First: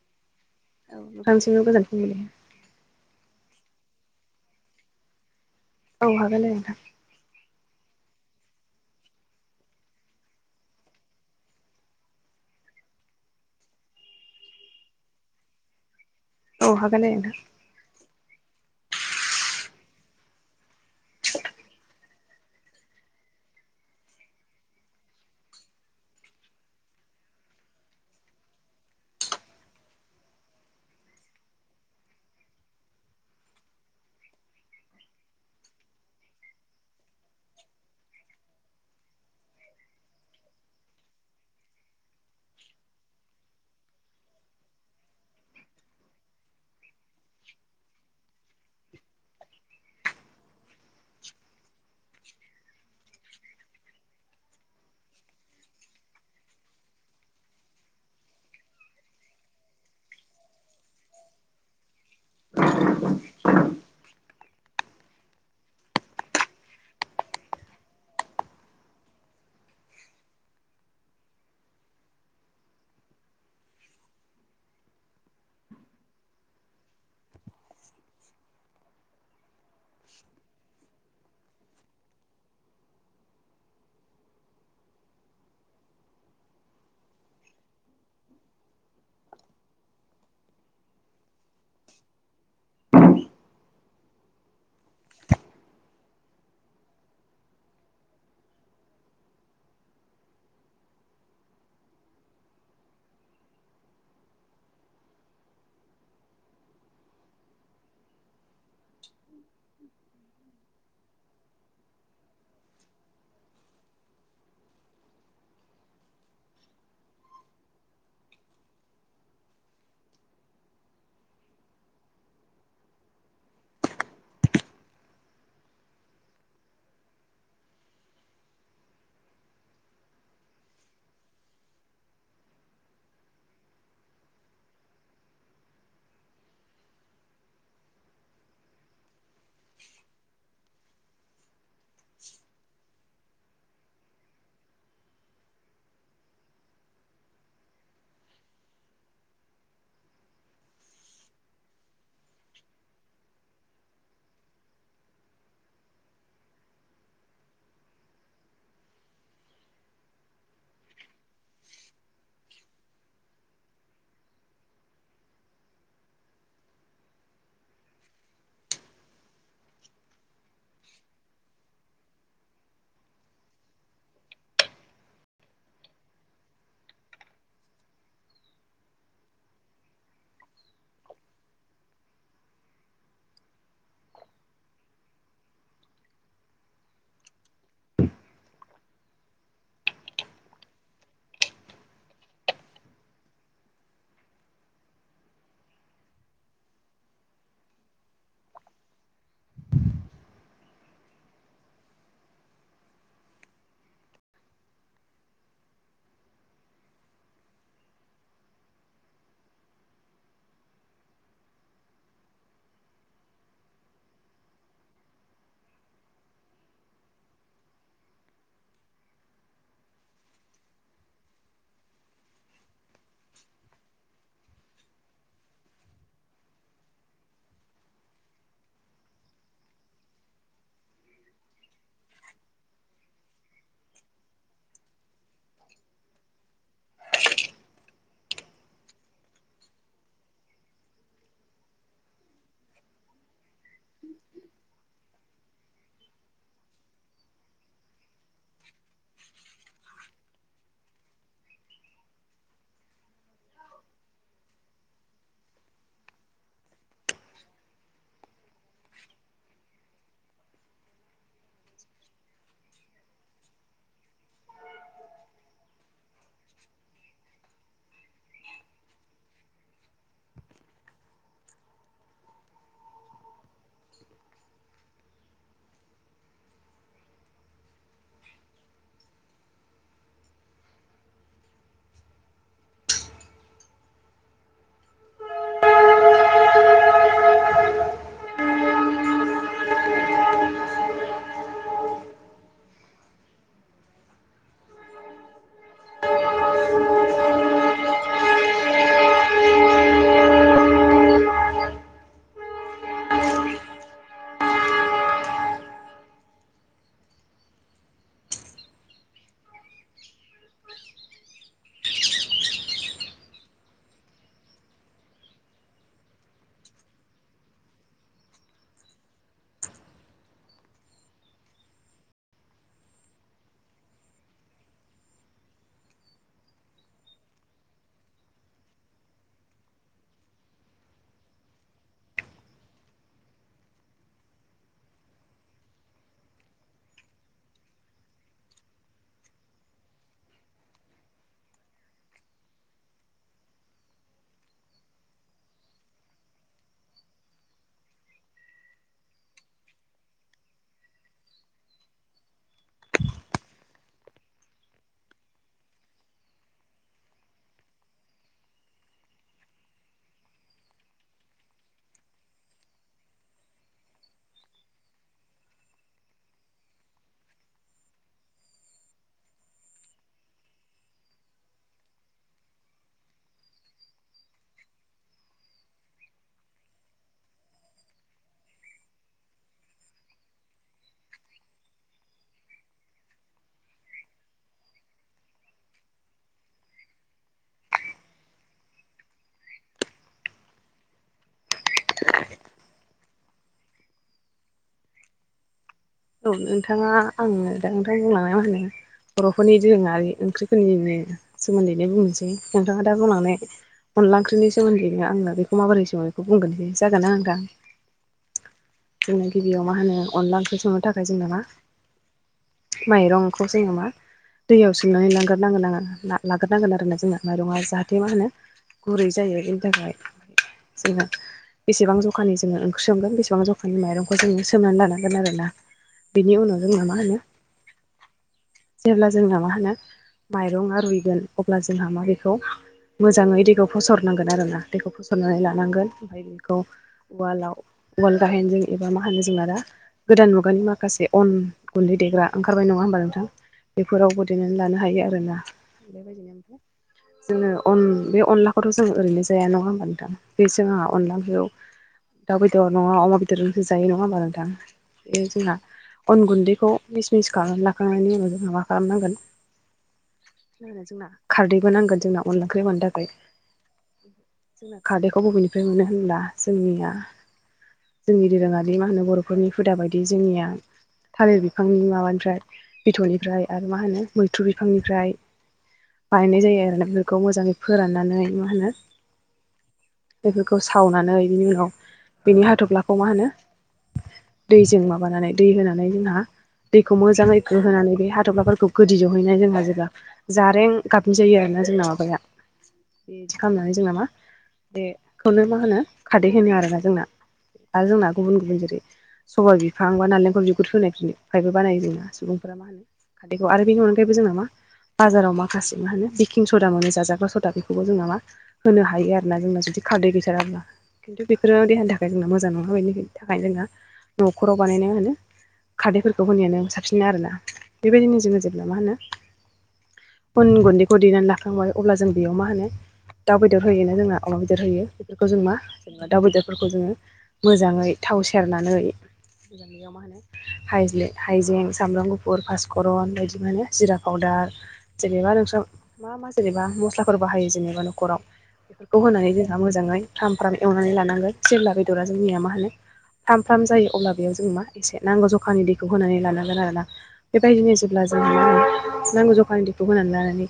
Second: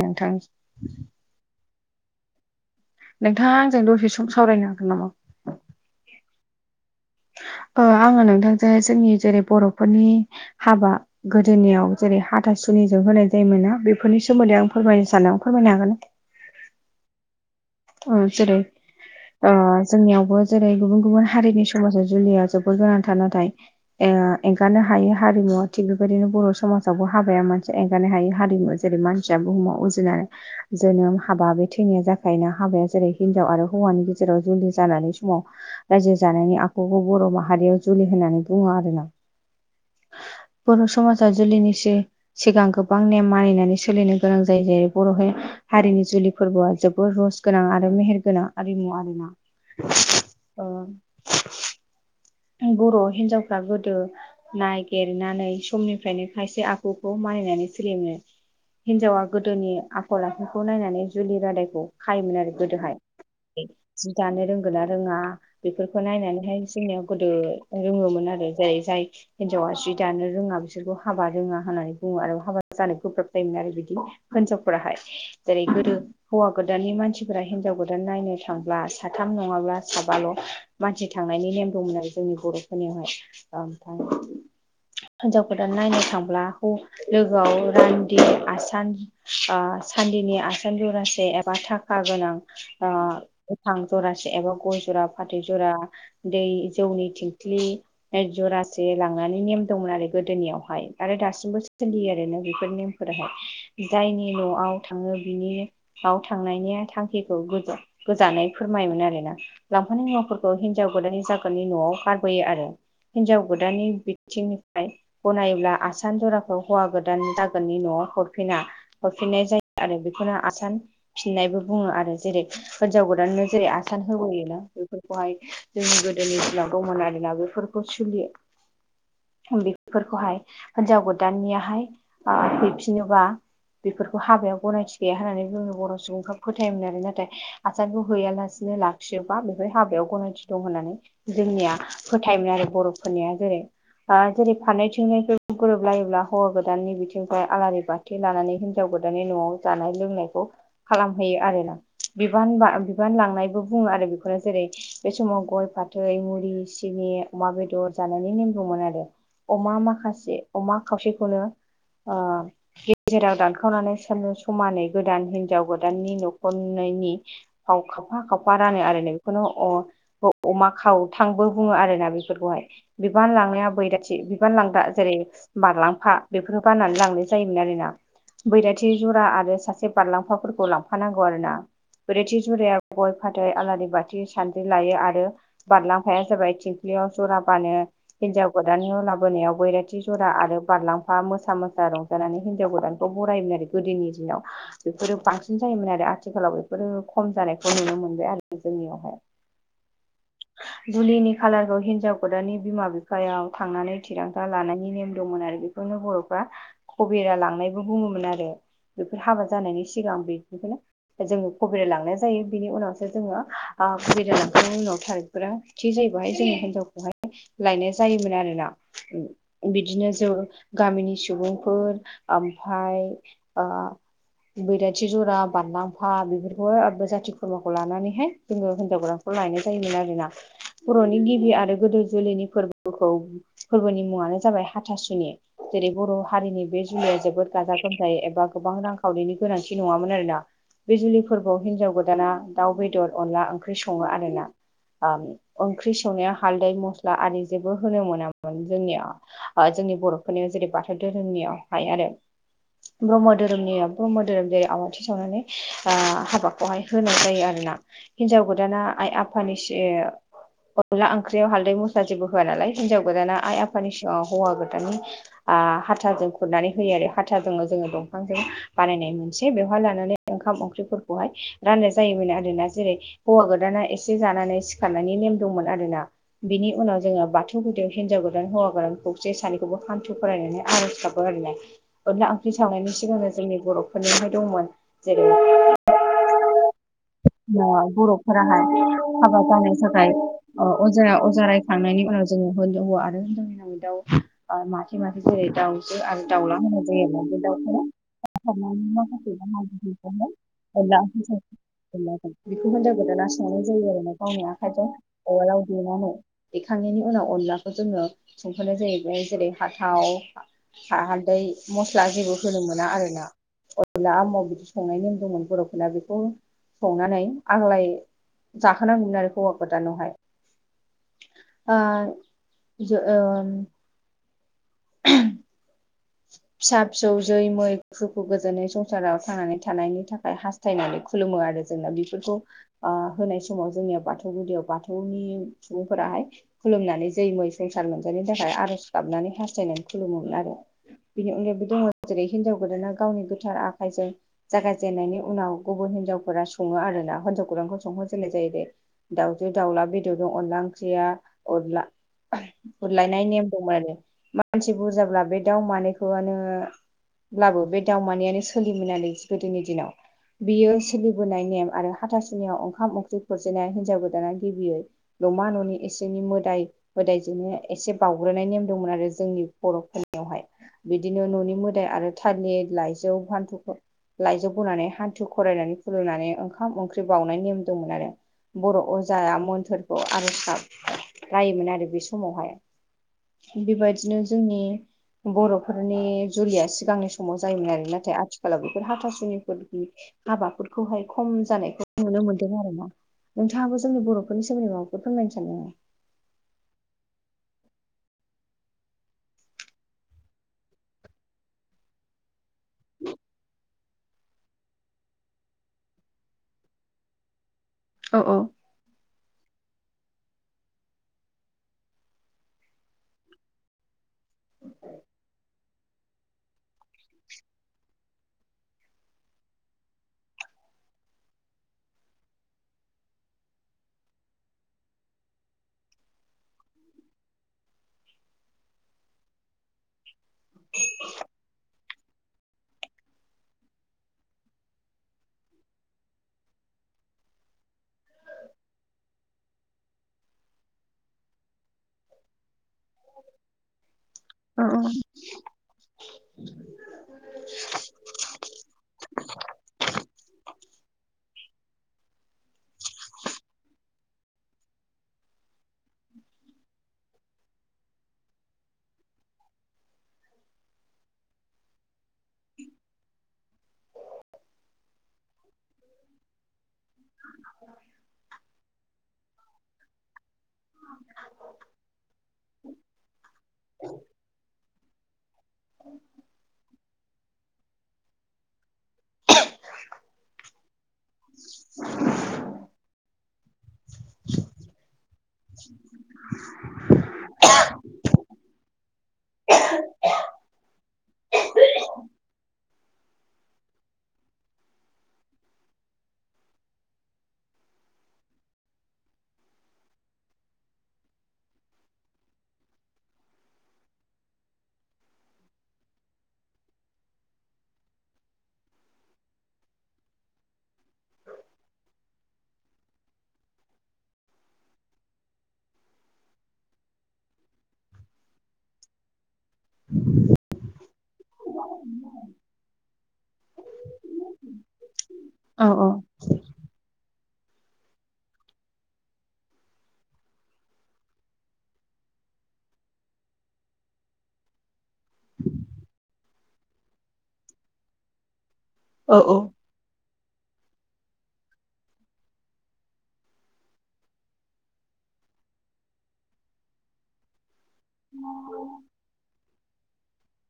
नोंथां [unintelligible] नोंथांआ आंजों दसे सम सावरायनो हागोन नामा? औ हागोन नोंथां। आङो नोंथांजों जोंनि जेरै बर'फोरनि हाबा गोदोनियाव जेरै हाथासुनिजों होनाय जायोमोना बेफोरनि सोमोन्दै आं फोरमायनो सानदों फोरमायनो हागोन ना? औ हागोन दे नोंथां। अ जेरै ओ जोंनियावबो जेरै गुबुन गुबुन हारिनि समाजाव जुलिया जोबोर गोनांथार नाथाय एंगारनो हायि हारिमुवा थिग बेबायदिनो बर' समाजावबो हाबाया मोनानसेया एंगारनो हायो हारिमु। जेरै मानसिया बुहुमाव उजिनानै जोनोम हाबा बे थैनाया जाखायोना। हाबाया जेरै हिनजाव आरो हौवानि गेजेराव जुलि जानानै समाव रायजो जानायनि आखुखौ बर' माहारियाव जुलि होननानै बुङो आरो ना। बर' समाजा जुलिनिसै सिगां गोबां नेम मानिनानै सोलिनो गोनां जायो जेरै बर'हाय हारिनि जुलि फोरबोआ जोबोर रज गोनां आरो मेहेर गोनां आरिमु आरो ना। ओ ओं बर' हिनजावफ्रा गोदो नागिरनानै समनिफ्रायनो खायसे आखुखौ मानिनानै सोलियोमोन। हिनजावा गोदोनि आखल आखुखौ नायनानै जुलि रादायखौ खायोमोन आरो गोदोहाय। जि दानो रोंगोन ना रोङा बेफोरखौ नायनानैहाय जोंनियाव गोदो रोङोमोन आरो जेरै जाय हिन्जावा जि दानो रोङा बिसोरखौ हाबा रोङा होननानै बुङो आरो हाबा जानाय गोब्राब जायोमोन आरो बिदि हिनजावफोराहाय। जेरै गोदो हौवा गोदाननि मानसिफोरा हिनजाव गोदान नायनो थांब्ला साथाम नङाब्ला साबाल' मानसि थांनायनि नेम दंमोन आरो जोंनि बर'फोरनियावहाय ओमफाय हिनजाव गोान नायनो थांब्ला लोगोआव रान्दि आसान ओ सान्दिनि आसान जरासे एबा थाखा गोनां ओ गोथां जरासे एबा गय जरा फाथै जरा दै जौनि थिंख्लि फाय जरासे लांनानै नेम दंमोन आरो गोदोनियावहाय आरो दासिमबो सोलियो आरो ना बेफोर नेम फोरहाय जायनि न'आव थाङो बिनियाव थांनायनि थांखिखौ गजो गोजानै फोरमायोमोन आरोना लांफानाय मुवाफोरखौ हिनजाव गोदाननि जागो फोरनि न'वाव गारबोयो आरो हिनजाव गोदाननि बिथिंनिफ्राय गनायोब्ला आसान जराखौ हौवा गोदान दागोननि न'आव हरफिना। हरफिननाय जायो आरो बेखौनो आसान फिननायबो बुङो आरो जेरै हिनजाव गोदाननो जेरै आसान होबोयोना बेफोरखौहाय जोंनि गोदोनि दिनाव गौमोनारि ना बेफोरखौ सोलियो। बेफोरखौहाय हिन्जाव गोदाननियाहाय हैफिनोबा बेफोरखौ हाबायाव गनायथि गैया होननानै जोंनि बर' सुबुंफ्रा फोथायोमोन आरो नाथाय आसारखौ हैयालासिनो लाखियोबा बेवहाय हाबायाव गनायथि दं होननानै जोंनिया फोथायोमोन आरो बर'फोरनिया जेरै फा जेरै फारनैथिंहायबो गोरोबलायोब्ला हौवा गोदाननि बिथिंफ्राय आलारि बा फुथे लानानै हिन्जाव गोदाननि न'आव जानाय लोंनायखौ खालामहैयो आरोना बिबान बा बिबान लांनायबो बुङो आरो बेखौनो जेरै बे समाव गय फाथै मुरि सिनि अमा बेदर जानायनि नेम दंमोन आरो। अमा माखासे अमा खावसेखौनो ओ गेजेराव दानखावनानै समानै गोदान हिनजाव गोदाननि न'खरनैनि फाव खाबफा खाबफा रानो आरो नै बेखौनो अ खौ अमा खाव थांबो बुङो आर ना बेफोरखौहाय बिबान लांनाया बैराथि बिबान लांग्रा जेरै बारलांफा बेफोर बाननानै लांनाय जायोमोन आरोना। बैराथि जरा आरो सासे बारलांफाफोरखौ लांफानांगौ आरो ना। ब्रैथि जुराया गय फाथै आलारि बाथि सानद्रि लायो आरो बारलांफाया जाबाय थिंख्लियाव जरा बानो। हिन्जाव गोदाननि लाबोनायाव बैराथि जरा आरो बारलांफा मोसा मोसा र जानानै हिनजाव गोदानखौ बरायोमोन आरो गोदोनि दिनाव। बेफोरो बांसिन जायोमोन आरो आथिखालाव बेफोरो खम जानायखौ नुनो मोनबाय आरो जोंनियावहाय। जुलिनि खालारखौ हिन्जाव गोदाननि बिमा बिफायाव थांनानै थिरांथा लानायनि नेम दंमोन आरो बे - खौनो बर'फ्रा कबेरा लांनायबो बुङोमोन आरो। बेफोर हाबा जानायनि सिगां बेफोरखौनो जोङो कबिरा लांनाय जायो बिनि उनावसो जोङो ओ कबिरा लांखांनायनि उनाव थारफोरा थि जायोैबहाय जोङो हिनजावखौहाय लायनाय जायोमोन आरो ना। बिदिनो जो गामिनि सुबुंफोर ओमफाय ओ बैराथि जरा बानलांफा बेफोरखौहाय आरो जाथि खुरमाखौ लानानैहाय जोङोिन्जाव गदानखौ लायनो जायोमोन आरोना। बर'नि गिबि आरो गोदो जुलिनि फोरबोखौ फोरबोनि मुङानो जाबाय हाथासुनि। जेरै बर' हारिनि बे जुलिया जोबोद गाजा गोमजायै एबा गोबां रांखावरिनि गोनांथि नङामोन आरोना। बिजुलि फोरबोआव हिनजाव गोदाना दाउ बेदर अनला ओंख्रि सङो आरोना। ओम ओंख्रि संनायाव हालदै मस्ला आरि जेबो होनो मोना जोंनिया जोंनि बर'फोरनियाव जेरै बाथौ धोरोमनियावहाय आरो। ब्रह्म धोरोमनिया ब्रह्म धोरोम जेरै आवाथि सावनानै ओ हाबाखौहाय होनाय जायो आरो ना। हिन्जाव गोदाना आइ आफादनिसे अनला ओंख्रियाव हालदै मस्ला जेबो होआ नालाय, हिन्जाव गोदाना आइ आफानि सिगाव हौवा गोदाननि आ हाथाजों खुरनानै होयो आरो। हाथाजोंनो जोङो दंफांजों बानायनाय मोनसे बेवहाय लानानै ओंखाम ओंख्रिफोरखौहाय राननाय जायोमोन आरोना। जेरै हौवा गोदाना एसे जानानै सिखारनायनि नेम दंमोन आरो ना। बिनि उनाव जोङो बाथौ गुदियाव हिनजाव गोदान हौवा गोदान खौसे सानैखौबो हान्थु खरायनानै आर'ज गाब [unintelligible] अनला ओंख्रि संनायनि सिगांनो जोंनि बर'फोरनिहाय दंमोन। जेरै ओ बर'फोराहाय हाबा जानो थाखाय ओ अजाया अजा रायखांनायनि उनाव जोङो होनजाव आरो हौवा दाउ ओ मासे मासे जेरै दाउजो आरो दाउला होननाय जायो। बे दाउखौ [unintelligible] [unintelligible] बेखौ होनजाव गोदानआ संनानै जायो आरो गावनि आखाइजों उवालाव देनानै। देखांनायनि उनाव अनलाखौ जोङो संहोनाय जायो। बेहाबाय जेरै हाथाव हा-हालदै मस्ला जेबो होनो मोना आरो ना। अनला आमाव बिदि संनाय नेम दंमोन बर'फोरना बेखौ संनानै आग्लाय जाहो नांगौमोन आरो हौवा गोदानावहाय आ जो ओ [unintelligible] फिसा फिसौ जै मै सुखु गोजोनै संसाराव थांनानै थानायनि थाखाय हास थायनानै खुलुमो आरो जोंना बेफोरखौ ओ होनाय समाव जोंनिया बाथौ गुदियाव बाथौनि सुबुंफोराहाय खुलुमनानै जै मै संसार मोनजानि थाखाय आर'ज गाबनानै हास्थायनानै खुलुमोमोन आरो। बिनि अनगायैबो दङ' जेरै हिनजाव गोदाना गावनि गोथार आखाइजों जागायजेननायनि उनाव गुबुन हिनजावफोरा सङो आरोना। हिन्जाव गोदानखौ संहोजेननाय जाहैबाय। दाउजो दाउला बेदरजों अनला ओंख्रिया अनला खुरलायनाय नेम दंमोन आरो मानसि बुरजाब्ला बे दाउ मानैखौआनो ब्लाबो बे दाव मानैयानो सोलियोमोन आरो गोदोनि दिनाव। बियो सोलिबोनाय नेम आरो हाथासुनियाव ओंखाम ओंख्रि खुरजेननाया हिनजाव गोदाना गिबियै नमा न'नि इसिंनि मोदाय मोदायजोंनो एसे बावग्रोनाय नेम दंमोन आरो जोंनि बर'फोरनि यावहाय, बिदिनो न'नि मोदाय आरो थालिर लाइजौ फान्थुफोर लाइजौ बनानै हान्थु खरायनानै खुलुमनानै ओंखाम ओंख्रि बाउनाय नेम दंमोन आरो। बर' अजाया मोन्थोरखौ आर'ज गाब रायोमोन आरो बे समावहाय। बेबायदिनो जोंनि बर'फोरनि जुलिया सिगांनि समाव जायोमोन आरो। नाथाय आथिखालाव बेफोर हाथासुनिफोरनि हाबाफोरखौहाय खम जानायखौ नुनो मोनदों आरो ना। नोंथाङाबो जोंनि बर'फोरनि सोमोनदै माबाफोर फोरमायनो सानदों नामा? औ नोंथाङा आङो दा नोंथां बुंलांनायाव आङो बर'फोरनि दोरोङारि ओंख्रिफोरनिनो सोमोन्दैनो बुंनोसै। नोंथाङा दा बुंलांनाय अदला ओंख्रिनि सोमोन्दैनो आं बेखौ माबोरै सङो बेखौ बुंग्रोनोसै जागोनना नोंथां? औ औ। जोंनो गिबियाव मा होनो अनला ओंख्रि संनो थाखाय जोंना मा माइरंखौ जोङो मा दैयाव सोमनानै लांगोरनांगोन आरो लाग्रोनांगोन आरो जोंना माइरङा जाहाथे मा होनो गुरै जायो, बेनि थाखाय जोंहा बेसेबां जखानि जोङो ओंख्रि संगोन बेसेबां जखानि माइरंखौ जोङो सोमनानै लानांगोन आरो ना। बेनि उनाव जोंना मा होनो जेब्ला जोंना मा होनो माइरङा रुइगोन अब्ला जोंहा मा बेखौ मोजाङै दैखौ फसरनांगोन आरोना दैखौ फसरनानै लानांगोन। बेखौ उवालाव, उवाल गाहेनजों एबा मा होनो जोंना दा गोदान मुगानि माखासे अन गुन्दै देग्रा ओंखारबाय नङा होमबा नों बेफोरावबो देनानै लानो औ हायो आरोना बेबायदिनो जोङो अन बे अनलाखौथ' जों ओरैनो जाया नङा होनबा नोंथां बे जों आंहा अनला ओंख्रियाव दाउ बेदर नङा अमा बेदरजोंसो जायो नङा होमबा नोंथां? बे जोंहा अन गुन्दैखौ मिस मिस खालामनानै लाखांनायनि उनाव जोंहा मा खालामनांगोन होनो जोंना खारदैबो नांगोन जोंना अनला ओंख्रि मोननो थाखाय। जोंना खारदैखौ बबेनिफ्राय मोनो होनब्ला जोंनिया जोंनि दोरोङारि मा होनो बर'फोरनि हुदा बायदि जोंनिया थालिर बिफांनि माबानिफ्राय बिथरनिफ्राय आरो मा होनो मैथ्रु बिफांनिफ्राय बायनाय जायो आरोना बेफोरखौ मोजाङै फोराननानै मा होनो बेफोरखौ सावनानै बिनि उनाव बिनि हाथफ्लाखौ मा होनो दैजों माबानानै दै होनानै जोंहा दैखौ खौ मोजाङैखौ होनानै बे हाथ'फ्लाफोरखौ गोदि जहैनाय जोंहा जेब्ला जारें गाबनि जायो आरोना जोंना माबाया बेदि खालामनानै जोंना मा बेखौनो मा होनो खारदै होनो आरोना जोंना। आरो जोंना गुबुन गुबुन जेरै सबाइ बिफां बा नारेंखल बिगुर [unintelligible] फायबो बानायो जोंना सुबुंफोरा मा होनो खारदैखौ आरो बेनि अनगायैबो जों ना मा बाजाराव माखासे मा होनो बेकिं सदा मोनो जाजाग्रा सदा बेखौबो जोंना मा होनो हायो आरो ना जोंना जुदि खारदै गैथाराब्ला खिन्थु बेफोरो देहानि थाखाय जोंना मोजां नङा बेनि थाखाय जोंहा न'खराव बानायना होनो खारदैफोरखौ होनायानो साबसिन आरोना बेबायदिनो जोङो जेब्ला मा होनो अन गुन्दै खौ देनानै लाखांबाय अब्ला जों बेयाव मा होनो दाउ बेदर होयोना जोंना अमा बेदर होयो। बेफोरखौ जों मा औ जोङो दाउ बेदरफोरखौ जोङो मोजाङै थाव सेरनानै [unintelligible] मा होनो हाइजें सामब्राम गुफुर पासकरन बायदि मोननो जिरा पादार जेनेबा नोंस्रा मा मा जेनेबा मस्लाफोर बाहायो जेनेबा न'खराव बेफोर खौ औ होनानै जोंहा मोजाङै फ्राम फ्राम एवनानै लानांगोन जेब्ला बेदरा जोंनिया मा होनो फाम फ्राम जायो अब्ला बेयाव जों मा एसे नांगौ जखानि दैखौ होनानै लानांगोन आरोना बेबायदिनो जों अब्ला जों नांगौ जखानि दैखौ होनानै लानानै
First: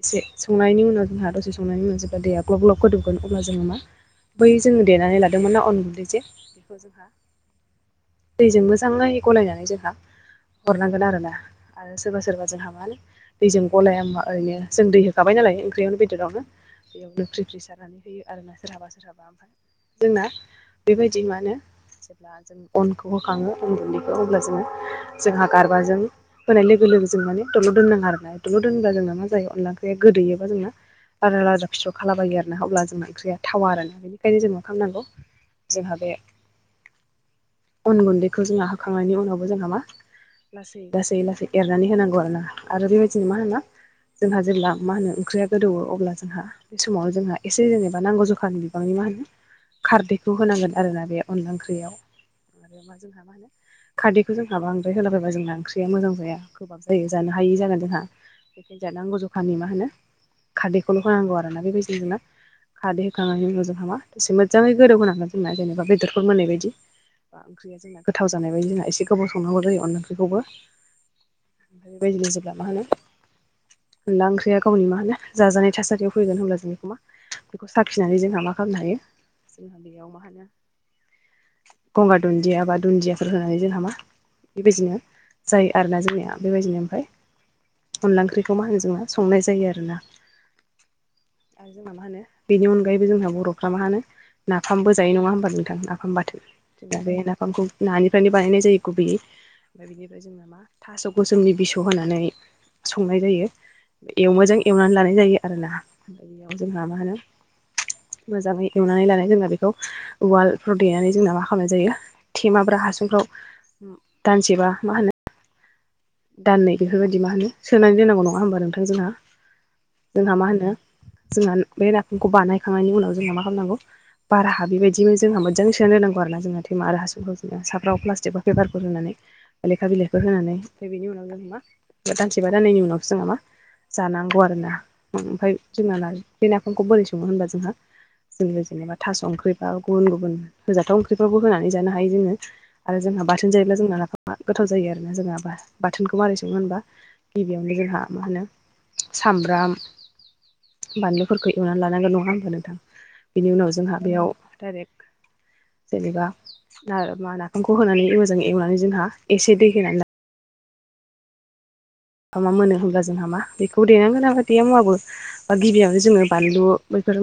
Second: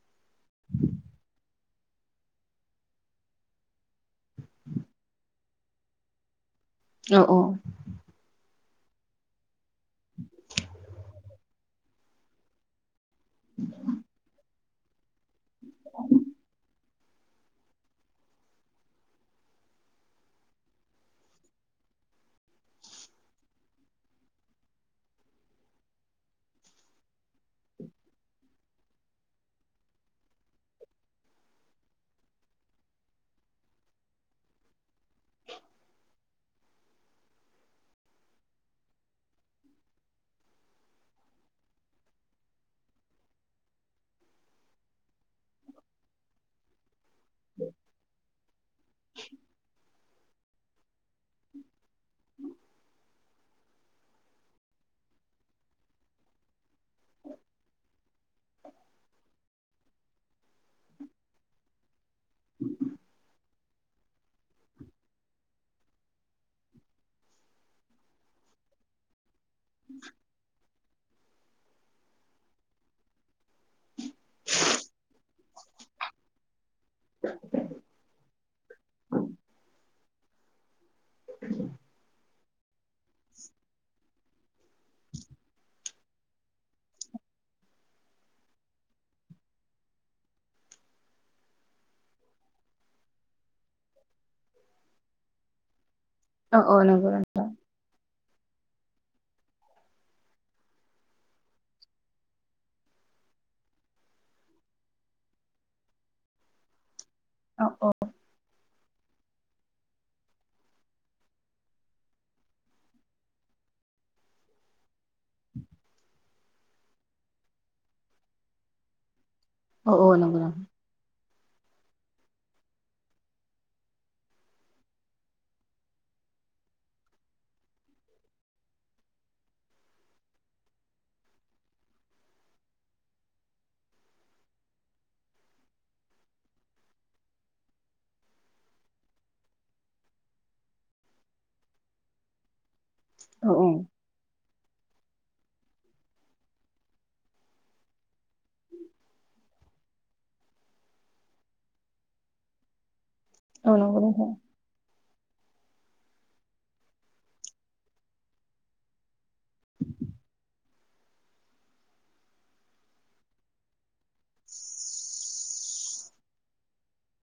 एसे संनायनि उनाव जोंहा दसे संनायनि उनाव जेब्ला दैया ग्लब ग्लब होदोबगोन अब्ला जोङो मा बै जोङो देनानै लादोंमोन ना अन गुन्दै जे बेखौ जोंहा औ औ दैजों मोजाङै गलायनानै जोंहा हरनांगोन आरोना आरो सोरबा सोरबा जोंहा मा होनो दैजों गलाया मुवा ओरैनो जों दै हो खाबाय नालाय ओंख्रियावनो बेदरावनो बेयाव लख्रि फ्रि सारनानै होयो आरो ना [unintelligible] जोंना बेबायदि मा होनो जेब्ला जों अनखौ होखाङो अन गुन्दैखौ अब्ला जोङो जोंहा गारबाजों होनाय लोगो लोगो जों माने दल' दोननाङा आरोना दल' दोनोबबा जोंना मा जायो अनला ओंख्रिया गोदोयोबा जोंना लाथा लाथा फिथर खालाबायो आरोना अब्ला जोंना ओंख्रिया थावा आरोना बेनिखायनो जों मा खालामनांगौ जोंहा बे अन गुन्दैखौ जोंहा होखांनायनि उनावबो जोंहा मा लासै लासै लासै एरनानै होनांगौ आरोना आरो बेबायदिनो मा होनो जोंहा जेब्ला मा होनो ओंख्रिया गोदौवो अब्ला जोंहा बे समाव जोंहा एसे जेनेबा नांगौ जखानि गोबांनि मा होनो खारदैखौ होनांगोन आरोना बे अनला ओंख्रियाव आरोबा जोंहा मा होनो खारदैखौ जोंहा बांद्राय होलाबायबा जोंना ओंख्रिया मोजां जाया गोबाब जायो जानो हायि जागोन जोंहा जानांगौ जखानि मा होनो खारदैखौल' होनांगौ आरो ना बेबायदिजोंनो खारदै होखांनायनि उनाव जोंहा मा दसे मोजाङै गोदौ होनांगोन जोंना जेनेबा बेदरफोर मोननाय बायदि। ओंख्रिया जोंना गोथाव जानाय बायदि जोंहा एसे गोबाव संनांगौ जायो अनला ओंख्रिखौबो। ओमफ्राय बेबायदिनो जेब्ला मा होनो अनला ओंख्रिया गावनि मा होनो जाजानाय थासारियाव फैगोन होनब्ला जोंनि बेखौ मा साखिनानै जोंहा मा खालामनो हायो जोंहा बेयाव मा होनो गंगार दुन्जिया बा दुन्जियाफोर होनानै जोंहा मा बेबायदिनो जायो आरोना जोंनिया बेबायदिनो ओमफ्राय अनला ओंख्रिखौ मा होनो जोंना संनाय जायो आरोना आरो जोंना मा होनो बेनि अनगायैबो जोंहा बर'फ्रा मा होनो नाफामबो जायो नङा होमबा नोंथां नाफाम बाथोन। औ औ बे नंगौ नाफामखौ नानिफ्रायनो बानायनाय जायो गुबैैयै ओमफ्राय बिनि ओमफ्राय जोंना मा थास' गोसोमनि बिसौ होनानै संनाय जायो। इदि मोजां एवनानै लानाय जायो आरोना बेयाव जोंहा मा होनो औ औ। मोजाङै एवनानै लानाय जोंना बेखौ उवालफ्राव देनानै जोंना मा खालामनाय जायो। थेमाब्रा हासुंफ्राव दानसेबा मा होनो दाननै बेफोरबायदि मा होनो सोनानै दोननांगौ नङा होमबा नोंथां जोंहा। औ औ जोंहा नंगौ मा होनो जोंहा बे नाफामखौ बानायखांनायनि उनाव जोंहा मा खालामनांगौ बार हाबै बायदिनो जोंहा मोजां सोनानै दोननांगौ आरोना जों थेमा आरो हासुंफ्राव जोङो साफ्राव प्लास्टिक बा पेपारफोर होनानै। लेखा बिलाइफोर होनानै बेनि उनाव जों मा दानसेबा दाननैनि उनावसो जों मा जानांगौ आरोना ओमफ्राय जोंना बे नाफामखौ बोरै सङो होनबा जोंहा जोङो जेनेबा थास' ओंख्रिबा गुबुन गुबुन होजाथाव ओंख्रिफ्रावबो होनानै जानो हायो जोङो। आरो जोंहा औ बाथोन जायोब्ला जोंना नाफामा गोथाव जायो आरोना जोंहाबा। बाथोनखौ मारै सङो होनबा गिबियावनो जोंहा मा होनो सामब्राम बानलुफोरखौ एवनानै लानांगोन नङा होमबा नोंथां। बेनि उनाव औ जोंहा नंगौ बेयाव नोंथां डाइरेक्ट जेनेबा नाफामखौ होनानै मोजां एवनानै जोंहा एसे दै होनानै ला मा मोनो होनब्ला जोंहा मा बेखौ देनानै होनांगोन देआ मुआबो बा गिबियावनो जोङो बानलु बैफोर